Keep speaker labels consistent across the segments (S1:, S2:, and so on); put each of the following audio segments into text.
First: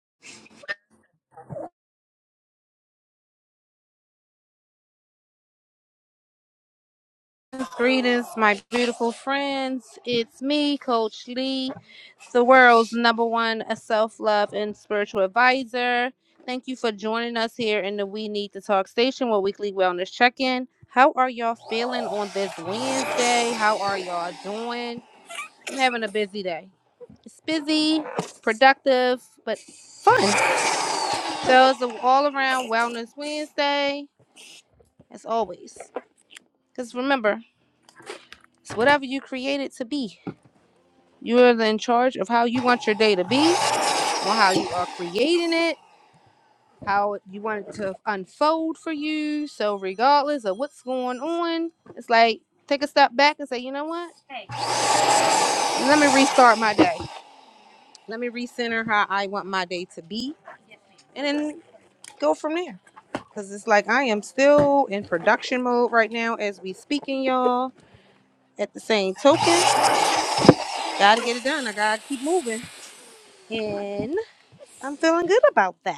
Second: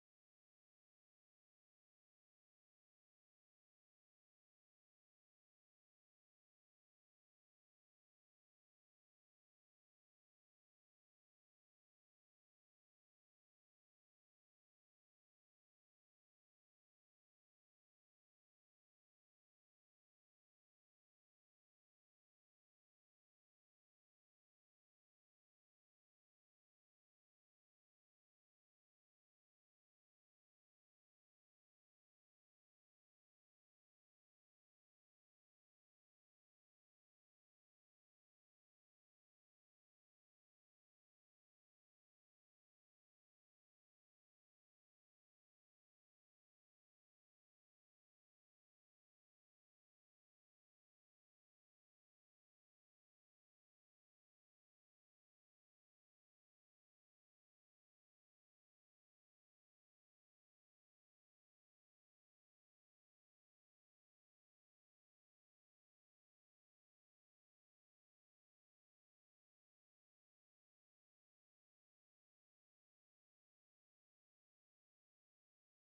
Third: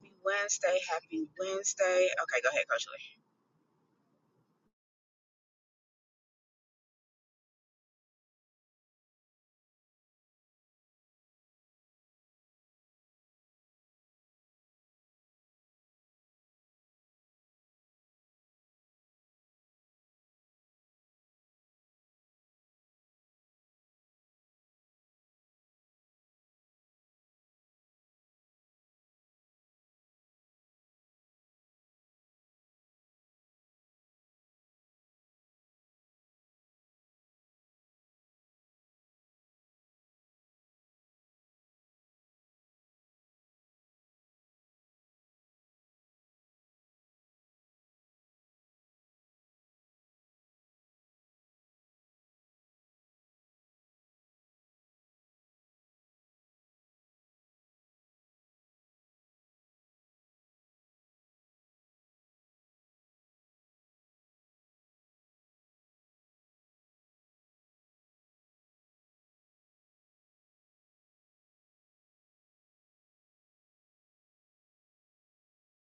S1: Happy Wednesday. Happy Wednesday. Okay, go ahead, Coach Lee.
S2: Greetings, my beautiful friends. It's me, Coach Lee, the world's number one self love and spiritual advisor. Thank you for joining us here in the We Need to Talk station with weekly wellness check in. How are y'all feeling on this Wednesday? How are y'all doing? I'm having a busy day. It's busy, productive, but fun. So it's an all around wellness Wednesday, as always. Because remember, it's whatever you create it to be. You are in charge of how you want your day to be, on how you are creating it, how you want it to unfold for you. So, regardless of what's going on, it's like take a step back and say, you know what? Let me restart my day. Let me recenter how I want my day to be, and then go from there. Because it's like I am still in production mode right now as we speaking, y'all. At the same token, gotta get it done. I gotta keep moving, and I'm feeling good about that.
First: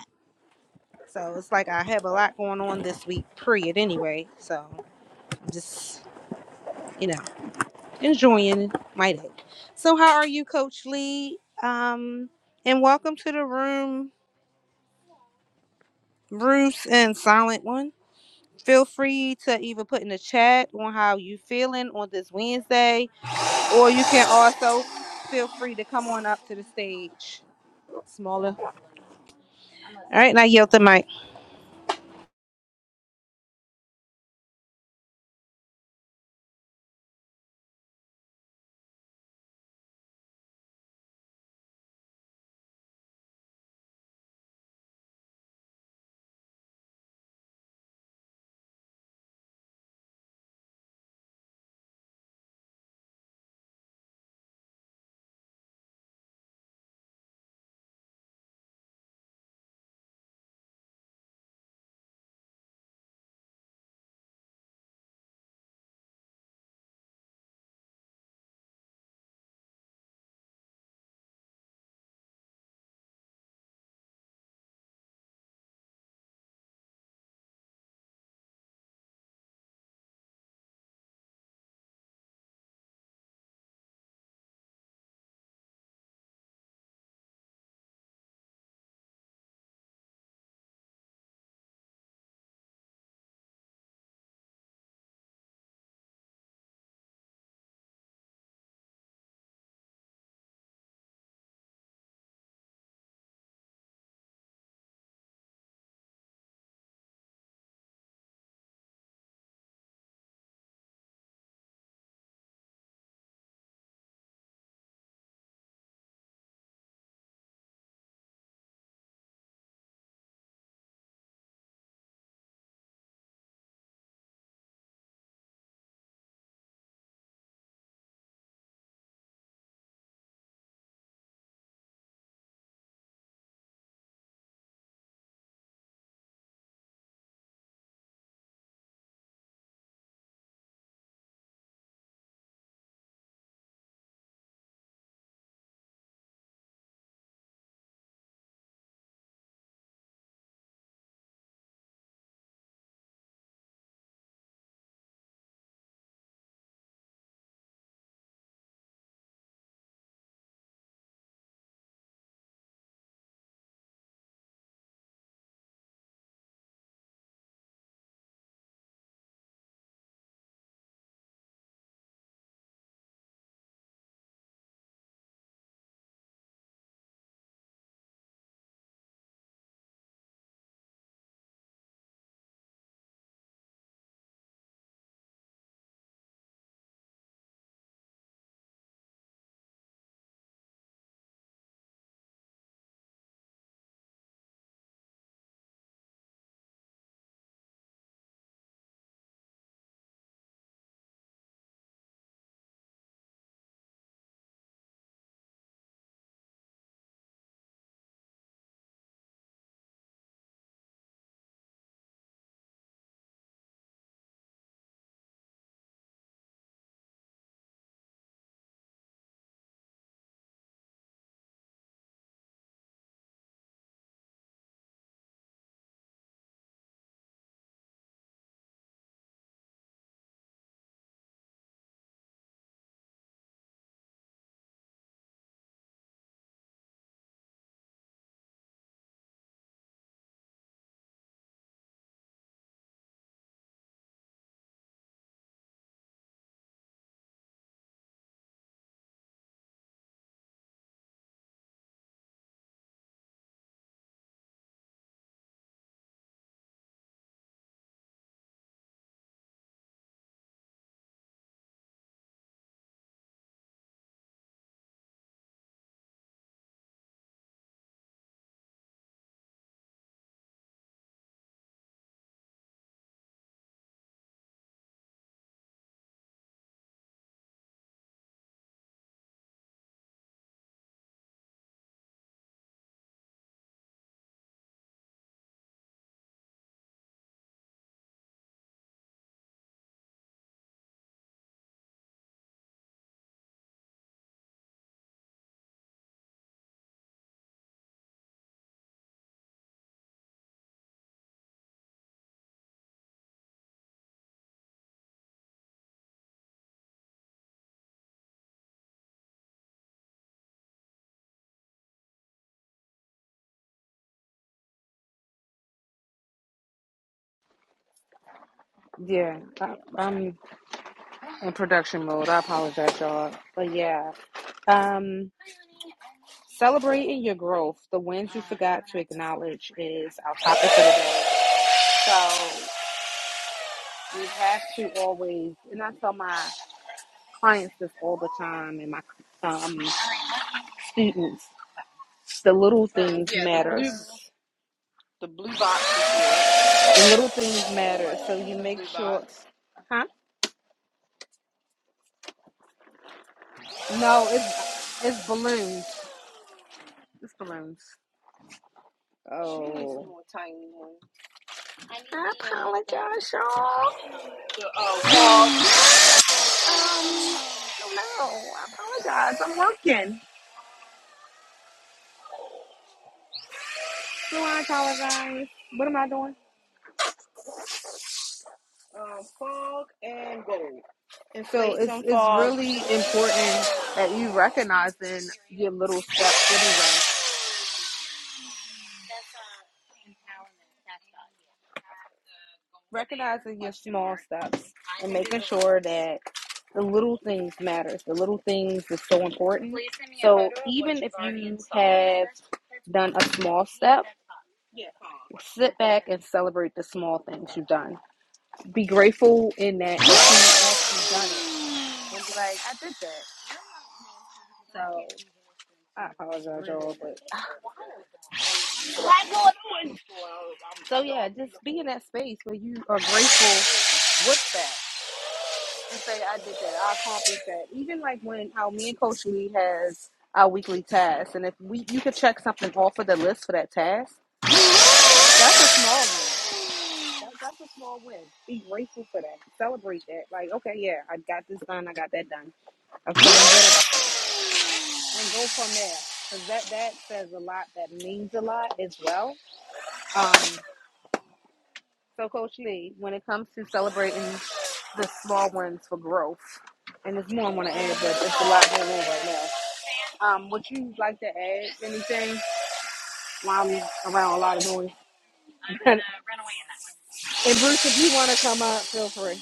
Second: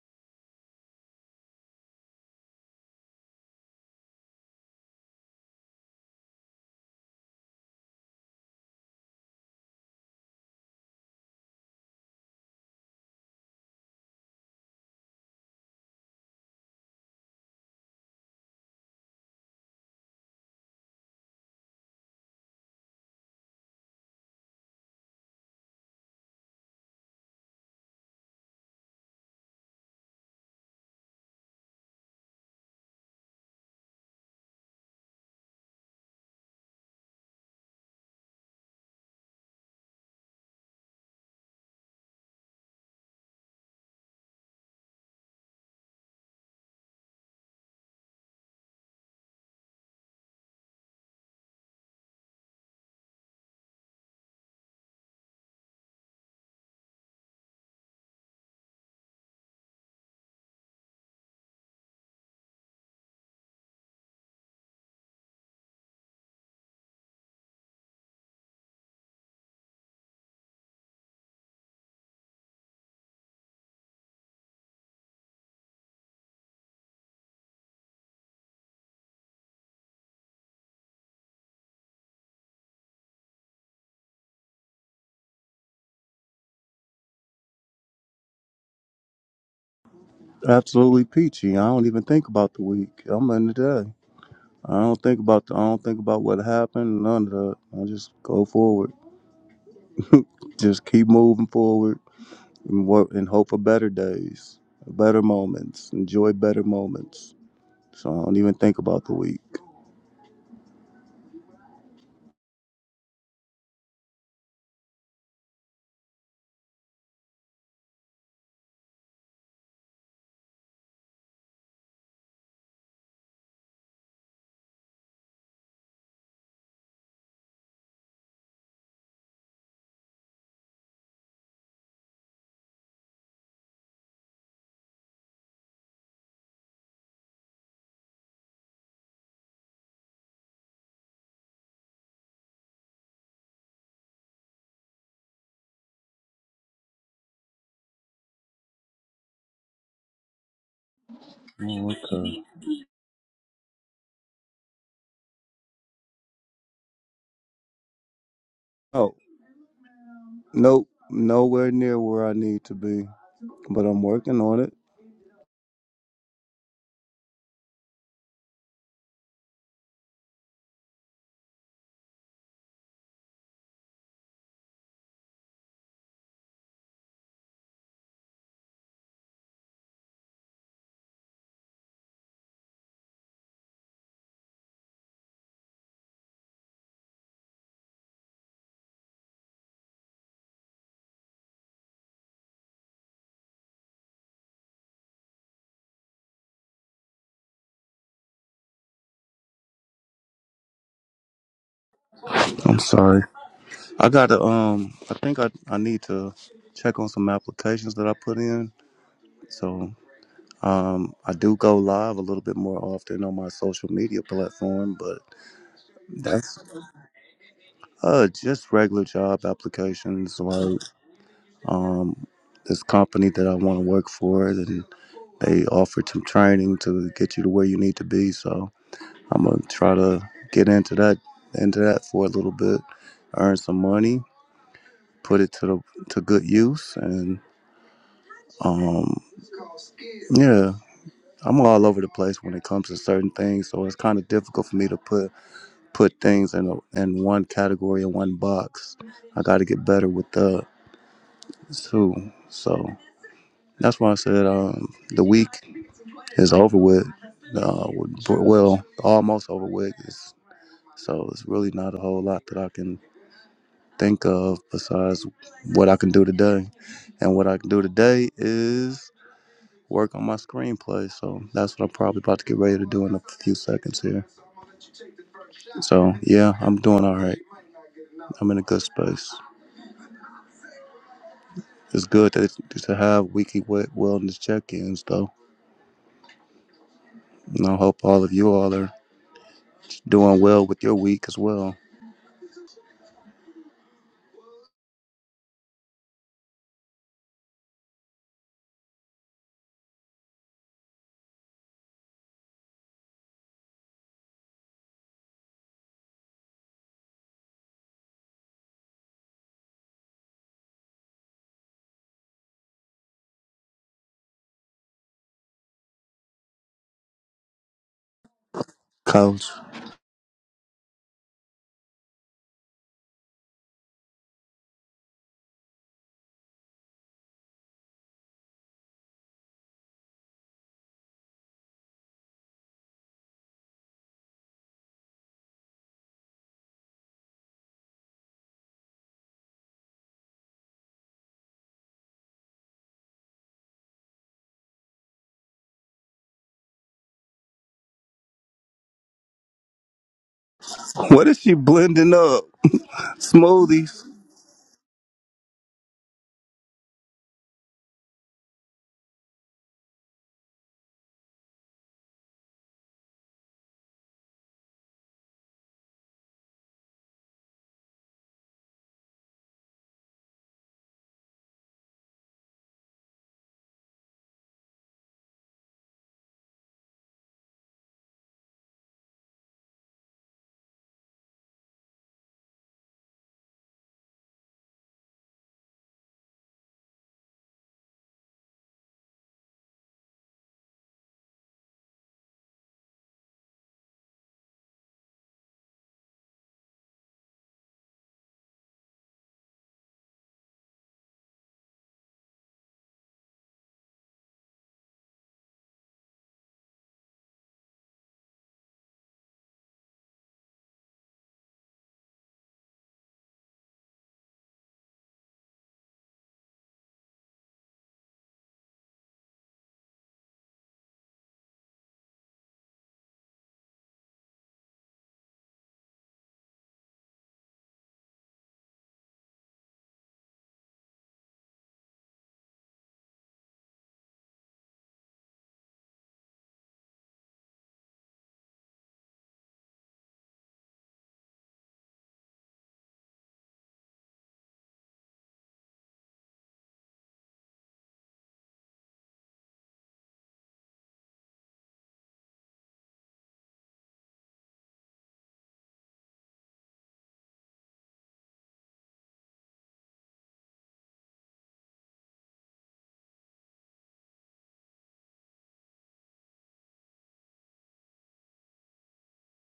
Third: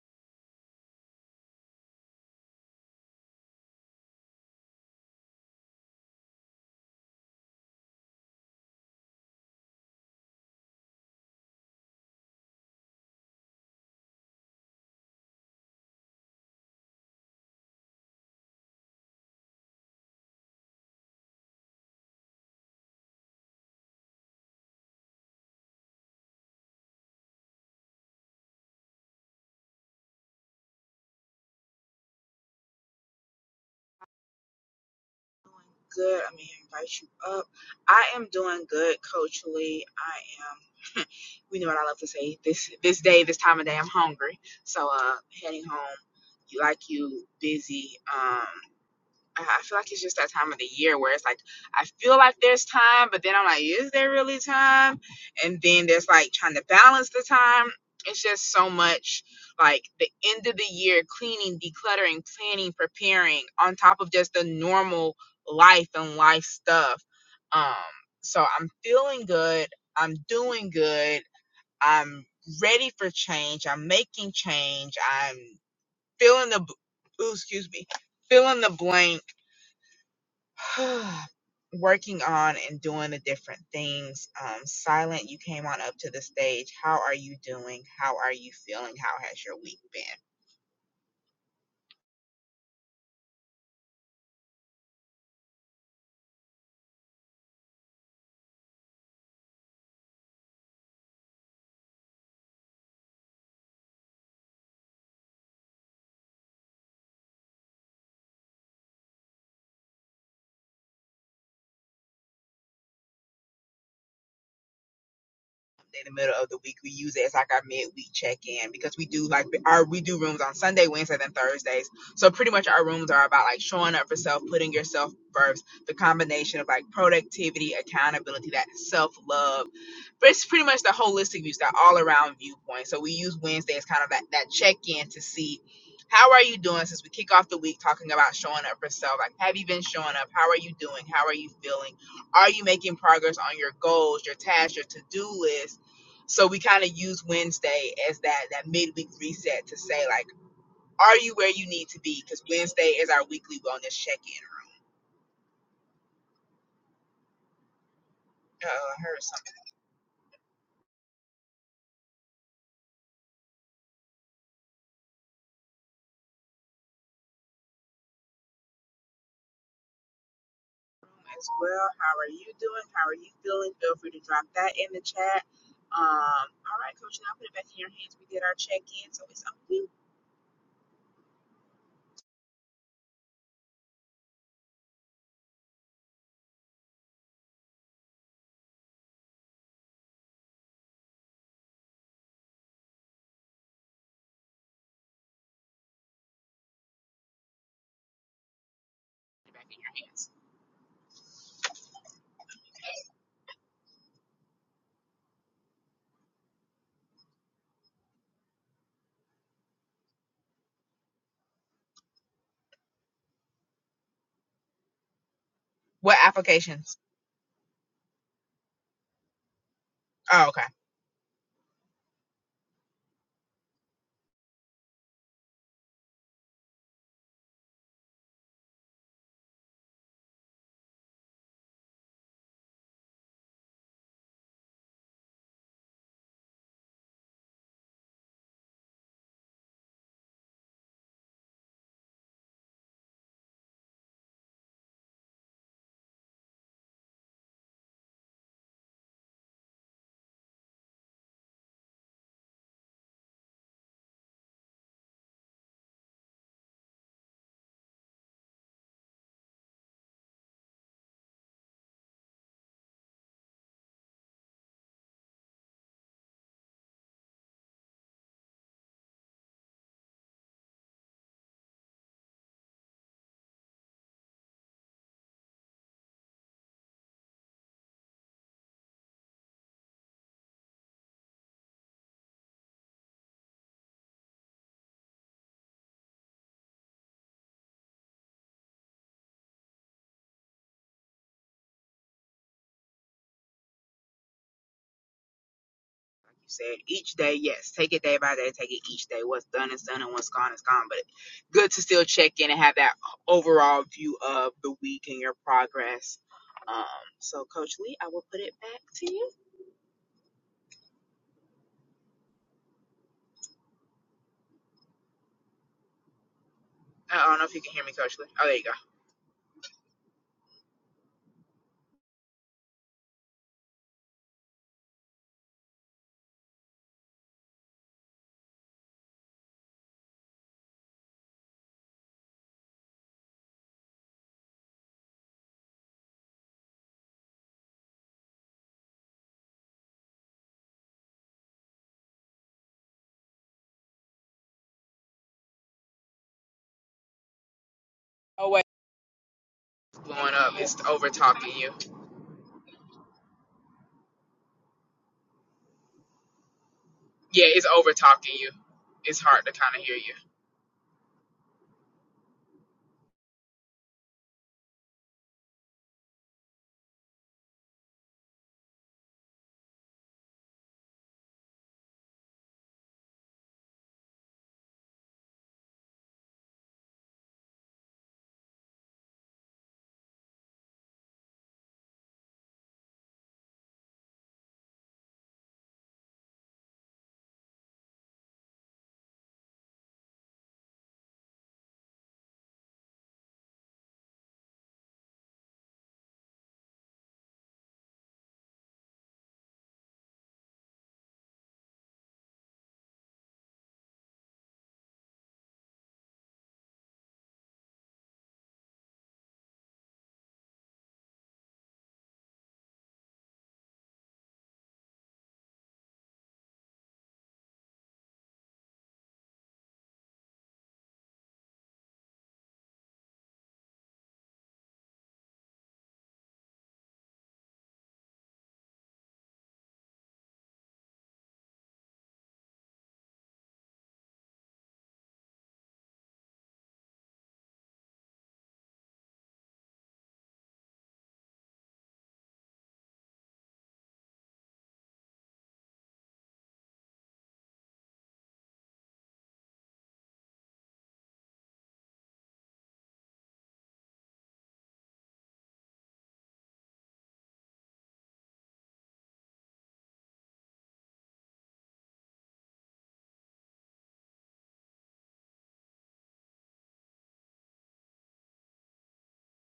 S2: So it's like I have a lot going on this week, period, anyway. So I'm just, you know, enjoying my day. So, how are you, Coach Lee? Um, and welcome to the room, Bruce and Silent One. Feel free to either put in the chat on how you feeling on this Wednesday, or you can also feel free to come on up to the stage. Smaller. All right, now yield the mic.
S1: Doing good. I'm going to invite you up. I am doing good, Coach Lee. I am, we know what I love to say. This this day, this time of day, I'm hungry. So uh heading home, you like you, busy. Um. I I feel like it's just that time of the year where it's like I feel like there's time, but then I'm like, is there really time? And then there's like trying to balance the time. It's just so much like the end of the year cleaning, decluttering, planning, preparing on top of just the normal life and life stuff. Um, so I'm feeling good. I'm doing good. I'm ready for change. I'm making change. I'm feeling the, b- ooh, excuse me, feeling the blank working on and doing the different things. Um, Silent, you came on up to the stage. How are you doing? How are you feeling? How has your week been?
S3: Absolutely peachy. I don't even think about the week. I'm in the day. I don't think about the, I don't think about what happened. None of that. I just go forward. Just keep moving forward and work and hope for better days, better moments. Enjoy better moments. So I don't even think about the week.
S1: In the middle of the week, we use it as like our midweek check in because we do like our we do rooms on Sunday, Wednesdays, and Thursdays. So pretty much our rooms are about like showing up for self, putting yourself first, the combination of like productivity, accountability, that self love it's pretty much the holistic view, that all around viewpoint. So we use Wednesday as kind of that, that check in to see how are you doing since we kick off the week talking about showing up for self. Like, have you been showing up? How are you doing? How are you feeling? Are you making progress on your goals, your tasks, your to do list? So we kind of use Wednesday as that that midweek reset to say like, are you where you need
S3: Oh,
S1: to be? Because
S3: okay.
S1: Wednesday is our weekly wellness check in. Uh, I
S3: Oh,
S1: heard something.
S3: nope. Nowhere near where I need to be, but I'm working on it.
S1: as well. How are you doing? How are you feeling? Feel free to drop that in the chat. Um, all right, Coach, now put it back in your hands. We did our check in, so it's up to you. Put it back in your hands.
S3: I'm sorry. I gotta um. I think I I need to check on some applications that I put in. So. Um, I do go live a little bit more often on my social media platform, but
S1: What
S3: that's
S1: applications?
S3: uh just regular job applications,
S1: Oh, okay.
S3: Like Um, this company that I want to work for, and they offered some training to get you to where you need to be. So I'm gonna try to get into that into that for a little bit, earn some money, put it to the to good use, and um, yeah. I'm all over the place when it comes to certain things, so it's kind of difficult for me to put put things in a, in one category in one box. I got to get better with the two, So that's why I said um, the week is over with. Uh, well, almost over with. It's, so it's really not a whole lot that I can think of besides what I can do today. And what I can do today is work on my screenplay. So that's what I'm probably about to get ready to do in a few seconds here. So yeah, I'm doing all right. I'm in a good space. It's good to, to have weekly wellness check-ins, though. And I hope all of you all are doing well with your week as well.
S1: Like you said, each day, yes. Take it day by day. Take it each day. What's done is done, and what's gone is gone. But good to still check in and have that overall view of the week and your progress. Um, so, Coach Lee, I will put it back to you. I don't know if you can hear me, Coach Lee. Oh, there you go.
S2: Yeah,
S3: Coach,
S2: I, I'm in production mode. I apologize, y'all. But yeah, um. Celebrating your growth, the wins you forgot to acknowledge is our topic for the day. So we have to always, and I tell my clients this all the time, and my um, students, the little things Yeah, the matter. The blue, the blue box is The little things matter. So
S1: Oh,
S2: you
S1: wait.
S2: make blue sure, box. huh?
S1: blowing up. It's over
S3: what is she
S1: talking you.
S3: blending up? Smoothies.
S2: No, it's it's balloons. It's
S1: yeah, it's
S2: balloons.
S1: over talking you. It's hard to kind of hear you.
S2: Oh, I apologize. The uh, Um, um, no, I apologize. I'm working. Salon collarbones. What am I doing? Um, fog and gold. And So it's it's really important that you recognizing your little steps anyway. Recognizing your small steps and making sure that the little things matters. The little things is so important. So even if you have done a small step, Yeah, sit back and celebrate the small things you've done. Be grateful in that if you actually done it. and be like, I did that. I apologize, y'all, but So yeah, just be in that space where you are grateful with that and say, I did that, I accomplished that. Even like when how me and Coach Lee has our weekly tasks, and if we you could check something off of the list for that task, that's a small win. That, that's a small win. Be grateful for that. Celebrate that. Like, okay, yeah, I got this done. I got that done. Okay, I'm feeling good about it. And go from there. Because that, that says a lot. That means a lot as well. Um. So, Coach Lee, when it comes to celebrating the small ones for growth, and there's more I want to add, but it's a lot going on right now. Um, would you like to add anything while I'm around a lot of noise? and Bruce, if you want to come up, feel free.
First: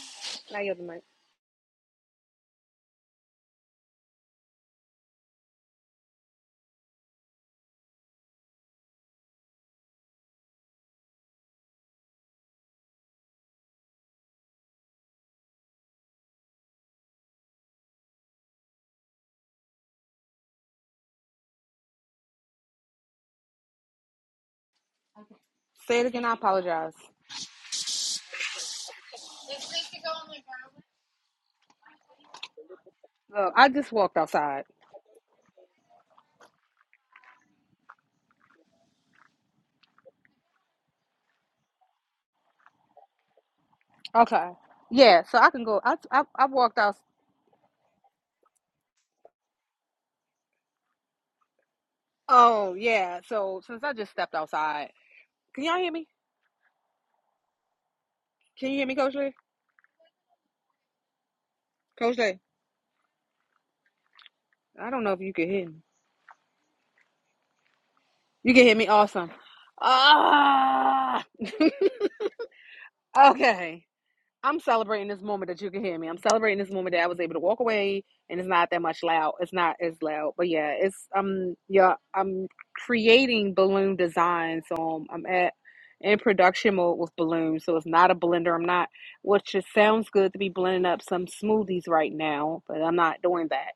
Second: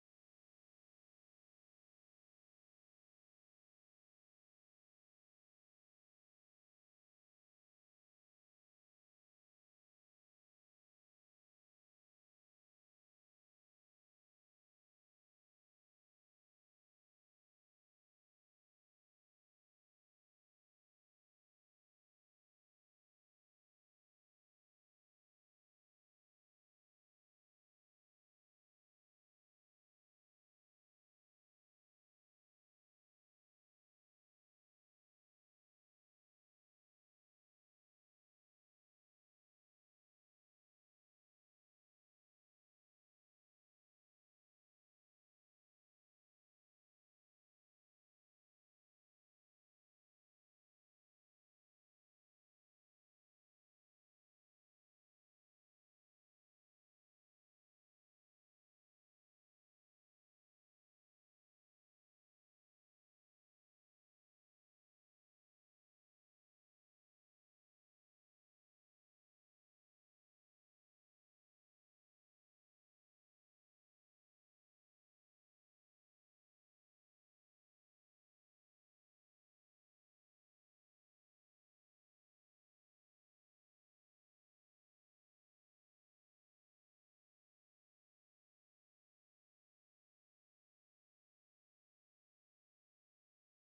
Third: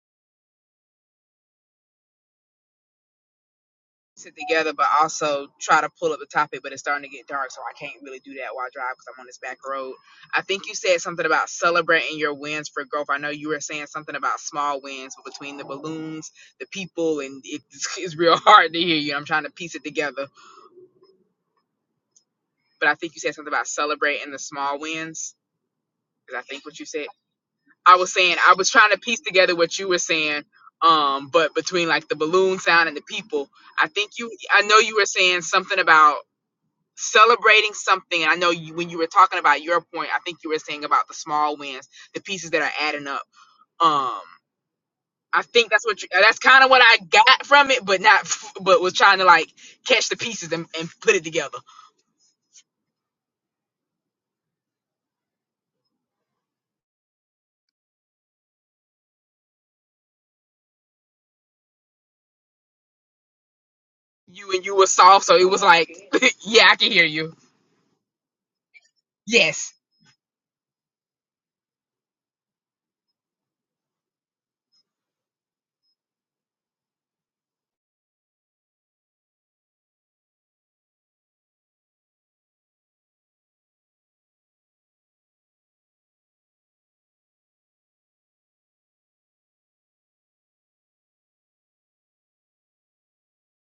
S2: Now you're the mic.
S1: Sit together, but also try to pull up the topic, but it's starting to get dark, so I can't really do that while I drive because I'm on this back road. I think you said something about celebrating your wins for growth. I know you were saying something about small wins but between the balloons, the people, and it's, it's real hard to hear you. I'm trying to piece it together, but I think you said something about celebrating the small wins.
S2: Say it again. I
S1: Is I think what you
S2: apologize.
S1: said? I was saying I was trying to piece together what you were saying. Um, but between like the balloon sound and the people,
S2: Look, I
S1: I
S2: just
S1: think
S2: walked
S1: you I
S2: outside.
S1: know you were saying something about celebrating something. And I know you when you were talking about your point, I think you were saying about the small wins, the pieces that are adding up. Um
S2: Okay. Yeah, so
S1: I
S2: I can
S1: think
S2: go.
S1: that's
S2: I
S1: what you,
S2: I,
S1: that's
S2: I
S1: kind of
S2: walked
S1: what
S2: out.
S1: I got from it, but not, f- but was trying to like catch the pieces and, and put it together.
S2: Oh yeah. So since I just stepped outside, can y'all hear me? Can you hear me, Coach Lee? Coach Lee,
S1: You and you were
S2: I don't know if
S1: soft,
S2: you
S1: so it
S2: can
S1: was
S2: hear me.
S1: like, yeah, I can hear you.
S2: You can hear me awesome.
S1: Yes.
S2: Ah, okay. I'm celebrating this moment that you can hear me. I'm celebrating this moment that I was able to walk away and it's not that much loud. It's not as loud. But yeah, it's um yeah, I'm creating balloon design. So um, I'm at in production mode with balloons. So it's not a blender. I'm not which just sounds good to be blending up some smoothies right now, but I'm not doing that.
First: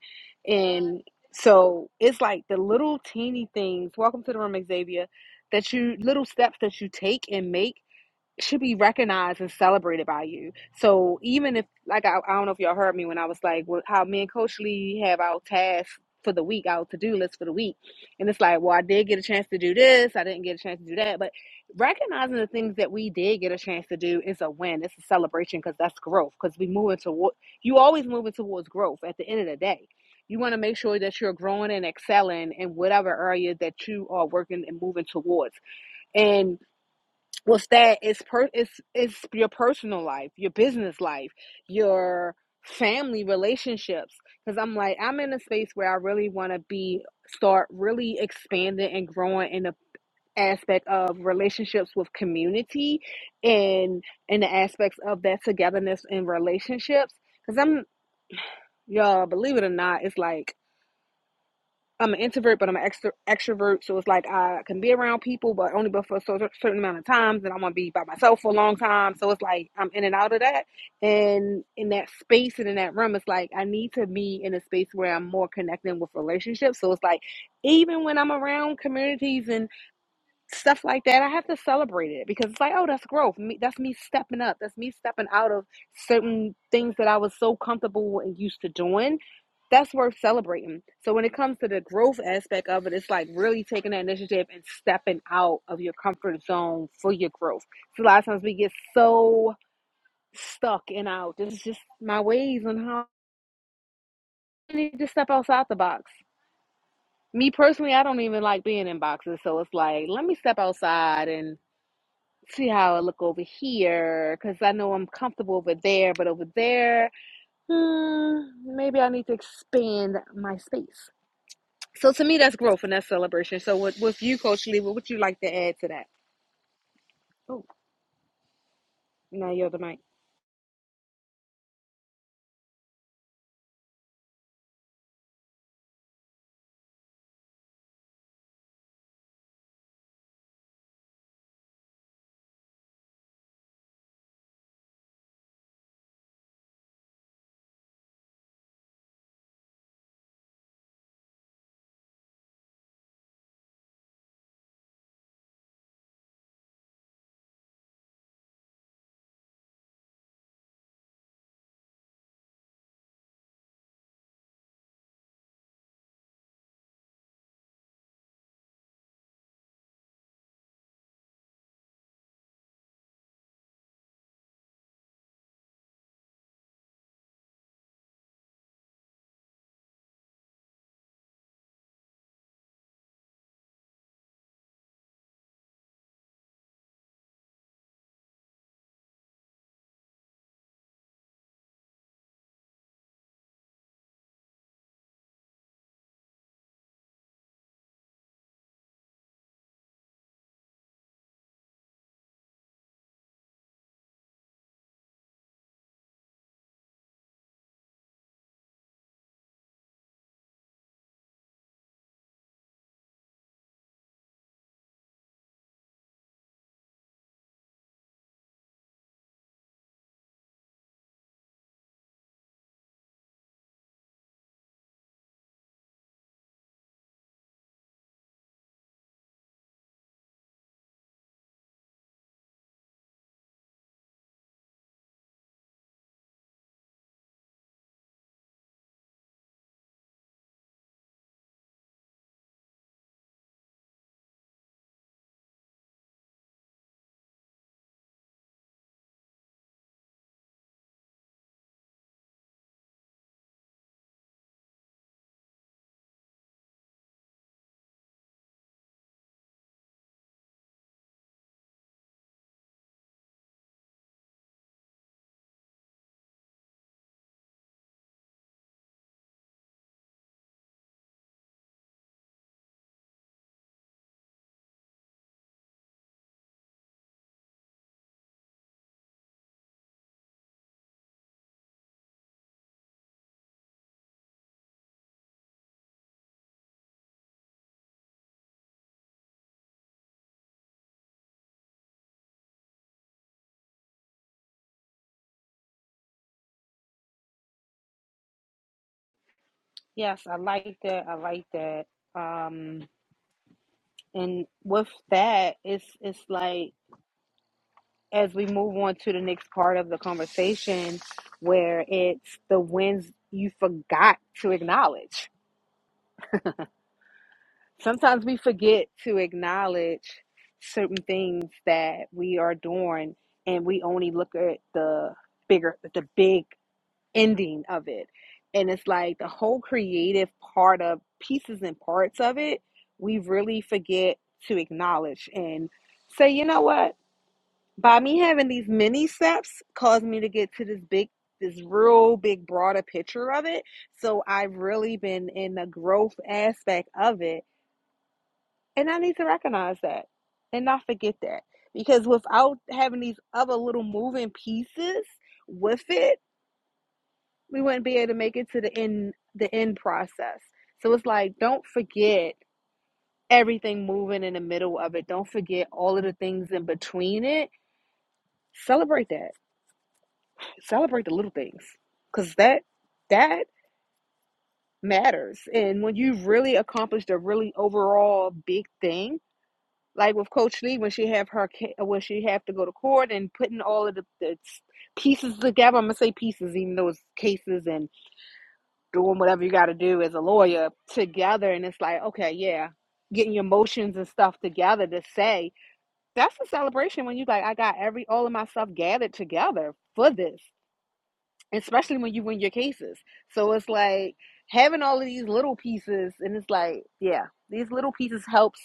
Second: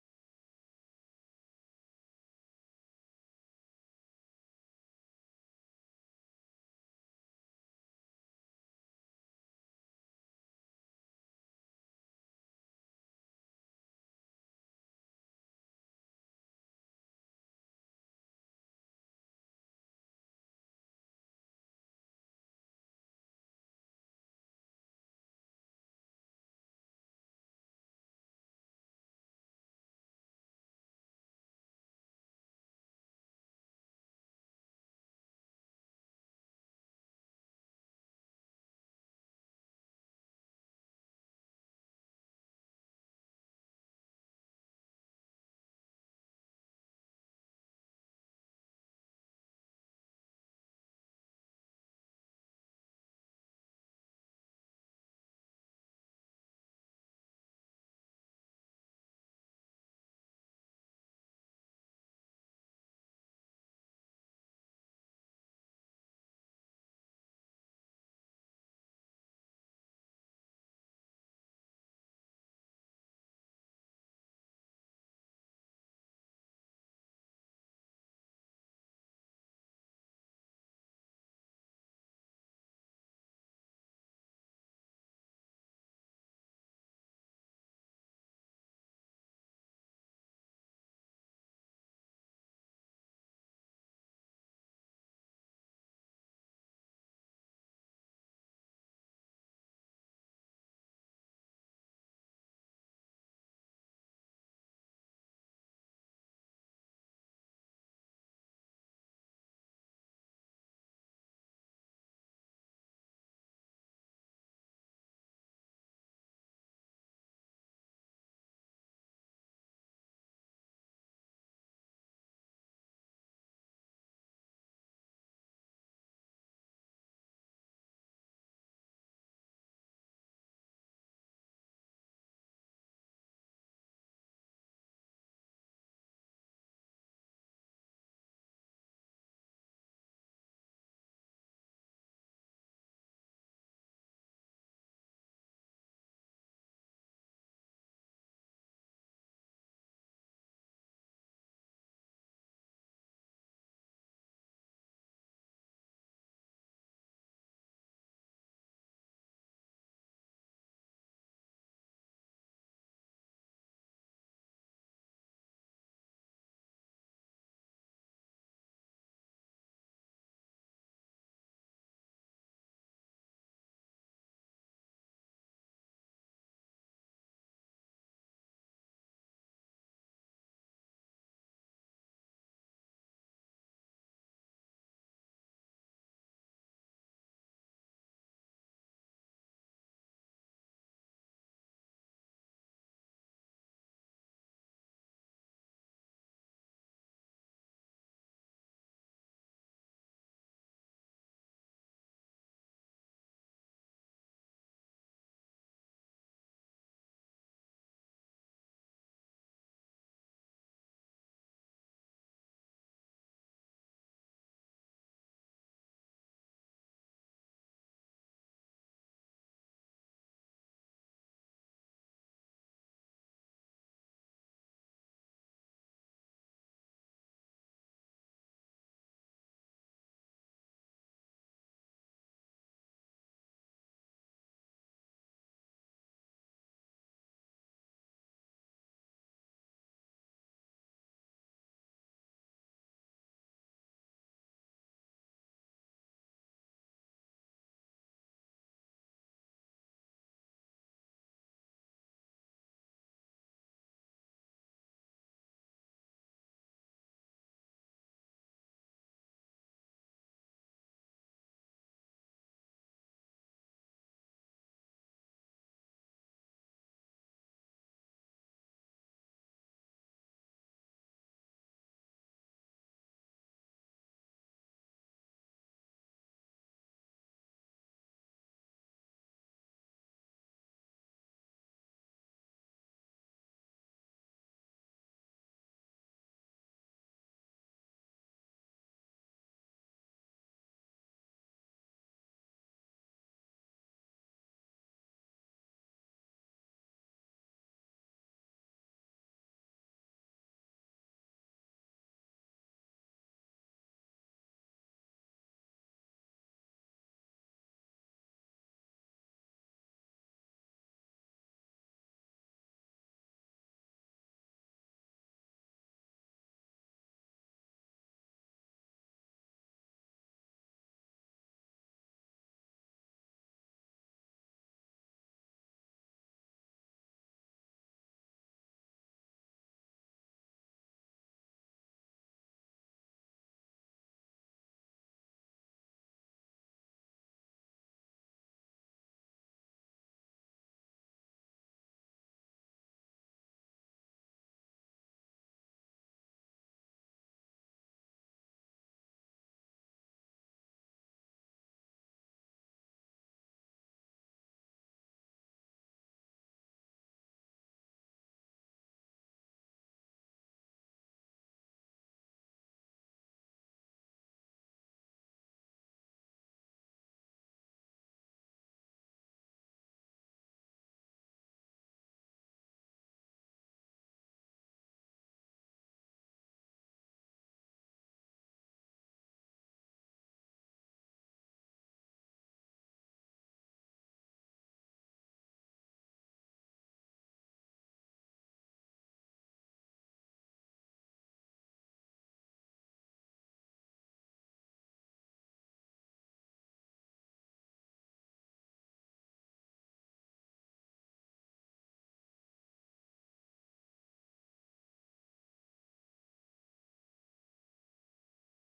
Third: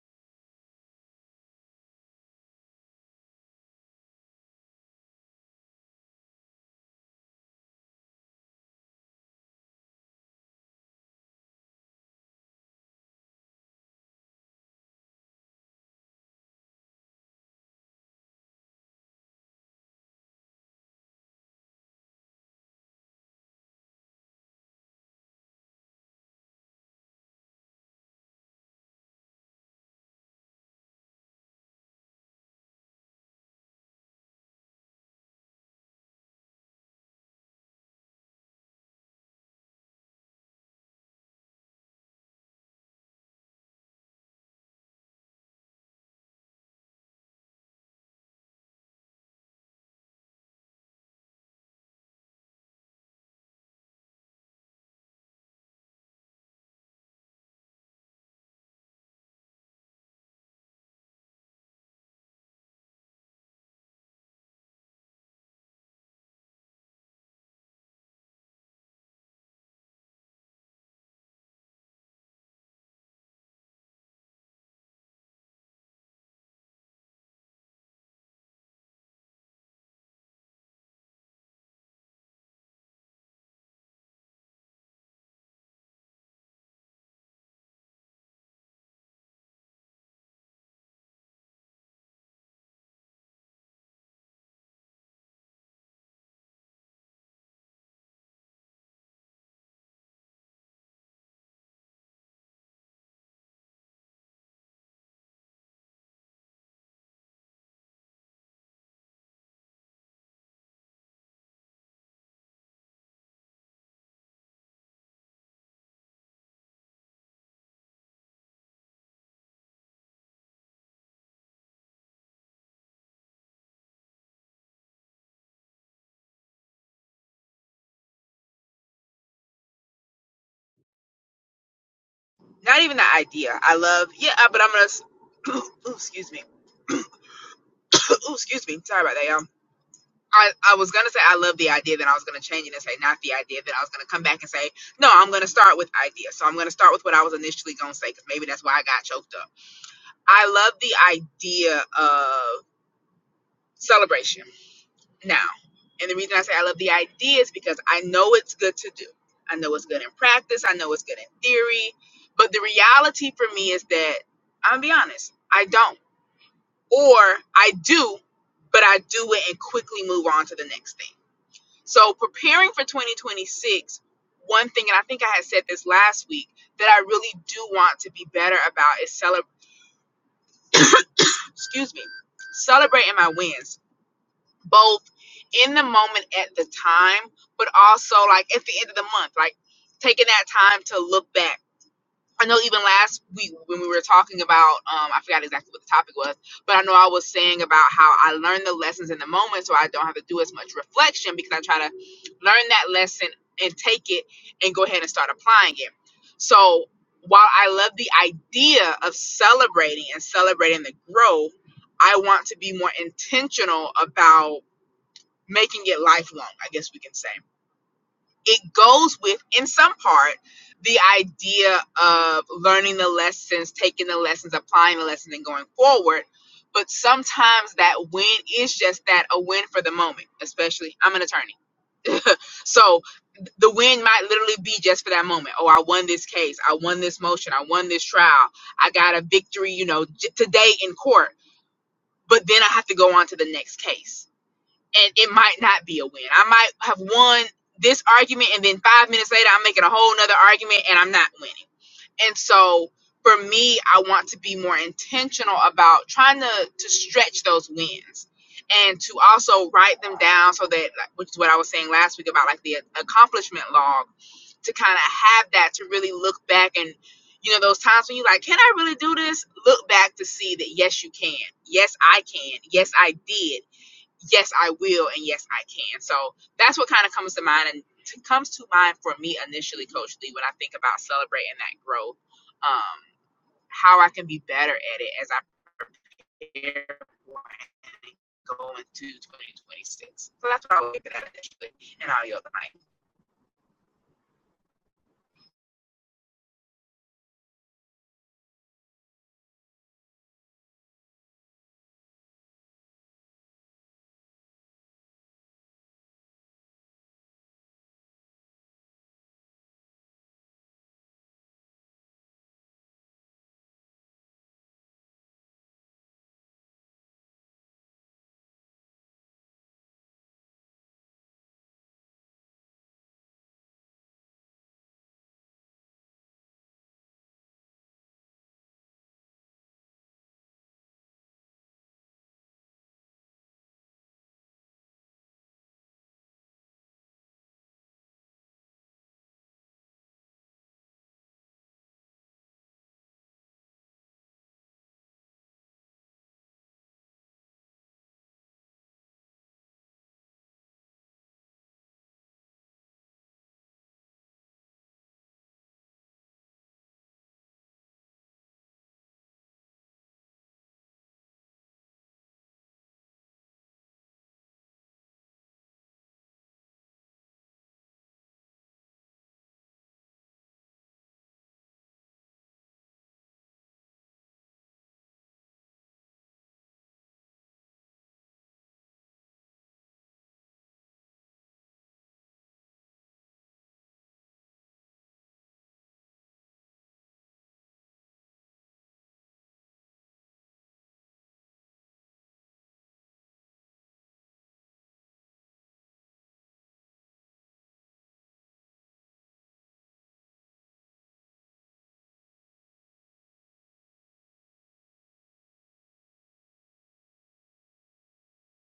S2: And so it's like the little teeny things. Welcome to the room, Xavier. That you little steps that you take and make should be recognized and celebrated by you. So even if, like, I, I don't know if y'all heard me when I was like, well, how me and Coach Lee have our tasks for the week, our to do list for the week, and it's like, well, I did get a chance to do this, I didn't get a chance to do that, but recognizing the things that we did get a chance to do is a win. It's a celebration because that's growth. Because we moving toward, you always moving towards growth. At the end of the day. You want to make sure that you're growing and excelling in whatever area that you are working and moving towards. And What's that? It's per it's it's your personal life, your business life, your family relationships. Because I'm like, I'm in a space where I really want to be start really expanding and growing in the aspect of relationships with community and in the aspects of that togetherness in relationships. Because I'm y'all, believe it or not, it's like I'm an introvert, but I'm an extro- extrovert. So it's like I can be around people, but only but for a certain amount of times. And I want to be by myself for a long time. So it's like I'm in and out of that. And in that space and in that room, it's like I need to be in a space where I'm more connecting with relationships. So it's like even when I'm around communities and stuff like that, I have to celebrate it because it's like, oh, that's growth. Me, that's me stepping up. That's me stepping out of certain things that I was so comfortable and used to doing that's worth celebrating. So when it comes to the growth aspect of it, it's like really taking that initiative and stepping out of your comfort zone for your growth. So a lot of times we get so stuck in our this is just my ways and how I need to step outside the box. Me personally, I don't even like being in boxes, so it's like let me step outside and see how I look over here because I know I'm comfortable over there, but over there, hmm, maybe I need to expand my space. So to me, that's growth and that's celebration. So with, with you, Coach Lee, what would you like to add to that? Oh, now you're the mic.
S1: not even the idea. I love yeah, uh, but I'm gonna ooh, excuse me, ooh, excuse me. Sorry about that, y'all. I, I was gonna say I love the idea that I was gonna change it and say not the idea that I was gonna come back and say no I'm gonna start with idea so I'm gonna start with what I was initially gonna say because maybe that's why I got choked up. I love the idea of celebration now, and the reason I say I love the idea is because I know it's good to do. I know it's good in practice. I know it's good in theory, but the reality for me is that I'm gonna be honest. I don't. or I do, but I do it and quickly move on to the next thing. So, preparing for 2026, one thing, and I think I had said this last week, that I really do want to be better about is celebrate, excuse me, celebrating my wins, both in the moment at the time, but also like at the end of the month, like taking that time to look back I know even last week when we were talking about, um, I forgot exactly what the topic was, but I know I was saying about how I learn the lessons in the moment so I don't have to do as much reflection because I try to learn that lesson and take it and go ahead and start applying it. So while I love the idea of celebrating and celebrating the growth, I want to be more intentional about making it lifelong, I guess we can say it goes with in some part the idea of learning the lessons taking the lessons applying the lessons and going forward but sometimes that win is just that a win for the moment especially i'm an attorney so the win might literally be just for that moment oh i won this case i won this motion i won this trial i got a victory you know j- today in court but then i have to go on to the next case and it might not be a win. I might have won this argument, and then five minutes later, I'm making a whole nother argument, and I'm not winning. And so, for me, I want to be more intentional about trying to to stretch those wins, and to also write them down so that, like, which is what I was saying last week about like the accomplishment log, to kind of have that to really look back and. You know those times when you are like, can I really do this? Look back to see that yes, you can. Yes, I can. Yes, I did yes i will and yes i can so that's what kind of comes to mind and t- comes to mind for me initially coach lee when i think about celebrating that growth um how i can be better at it as i prepare for and go into 2026 so that's what i would look at initially and i'll yield the mic
S2: Yes, I like that. I like that. Um, and with that, it's it's like as we move on to the next part of the conversation, where it's the wins you forgot to acknowledge. Sometimes we forget to acknowledge certain things that we are doing, and we only look at the bigger, the big ending of it. And it's like the whole creative part of pieces and parts of it, we really forget to acknowledge and say, you know what? By me having these mini steps caused me to get to this big, this real big, broader picture of it. So I've really been in the growth aspect of it. And I need to recognize that and not forget that. Because without having these other little moving pieces with it, we wouldn't be able to make it to the end the end process so it's like don't forget everything moving in the middle of it don't forget all of the things in between it celebrate that celebrate the little things because that that matters and when you really accomplished a really overall big thing like with coach lee when she have her when she have to go to court and putting all of the, the pieces together i'm gonna say pieces even though it's cases and doing whatever you got to do as a lawyer together and it's like okay yeah getting your emotions and stuff together to say that's a celebration when you like i got every all of my stuff gathered together for this especially when you win your cases so it's like having all of these little pieces and it's like yeah these little pieces helps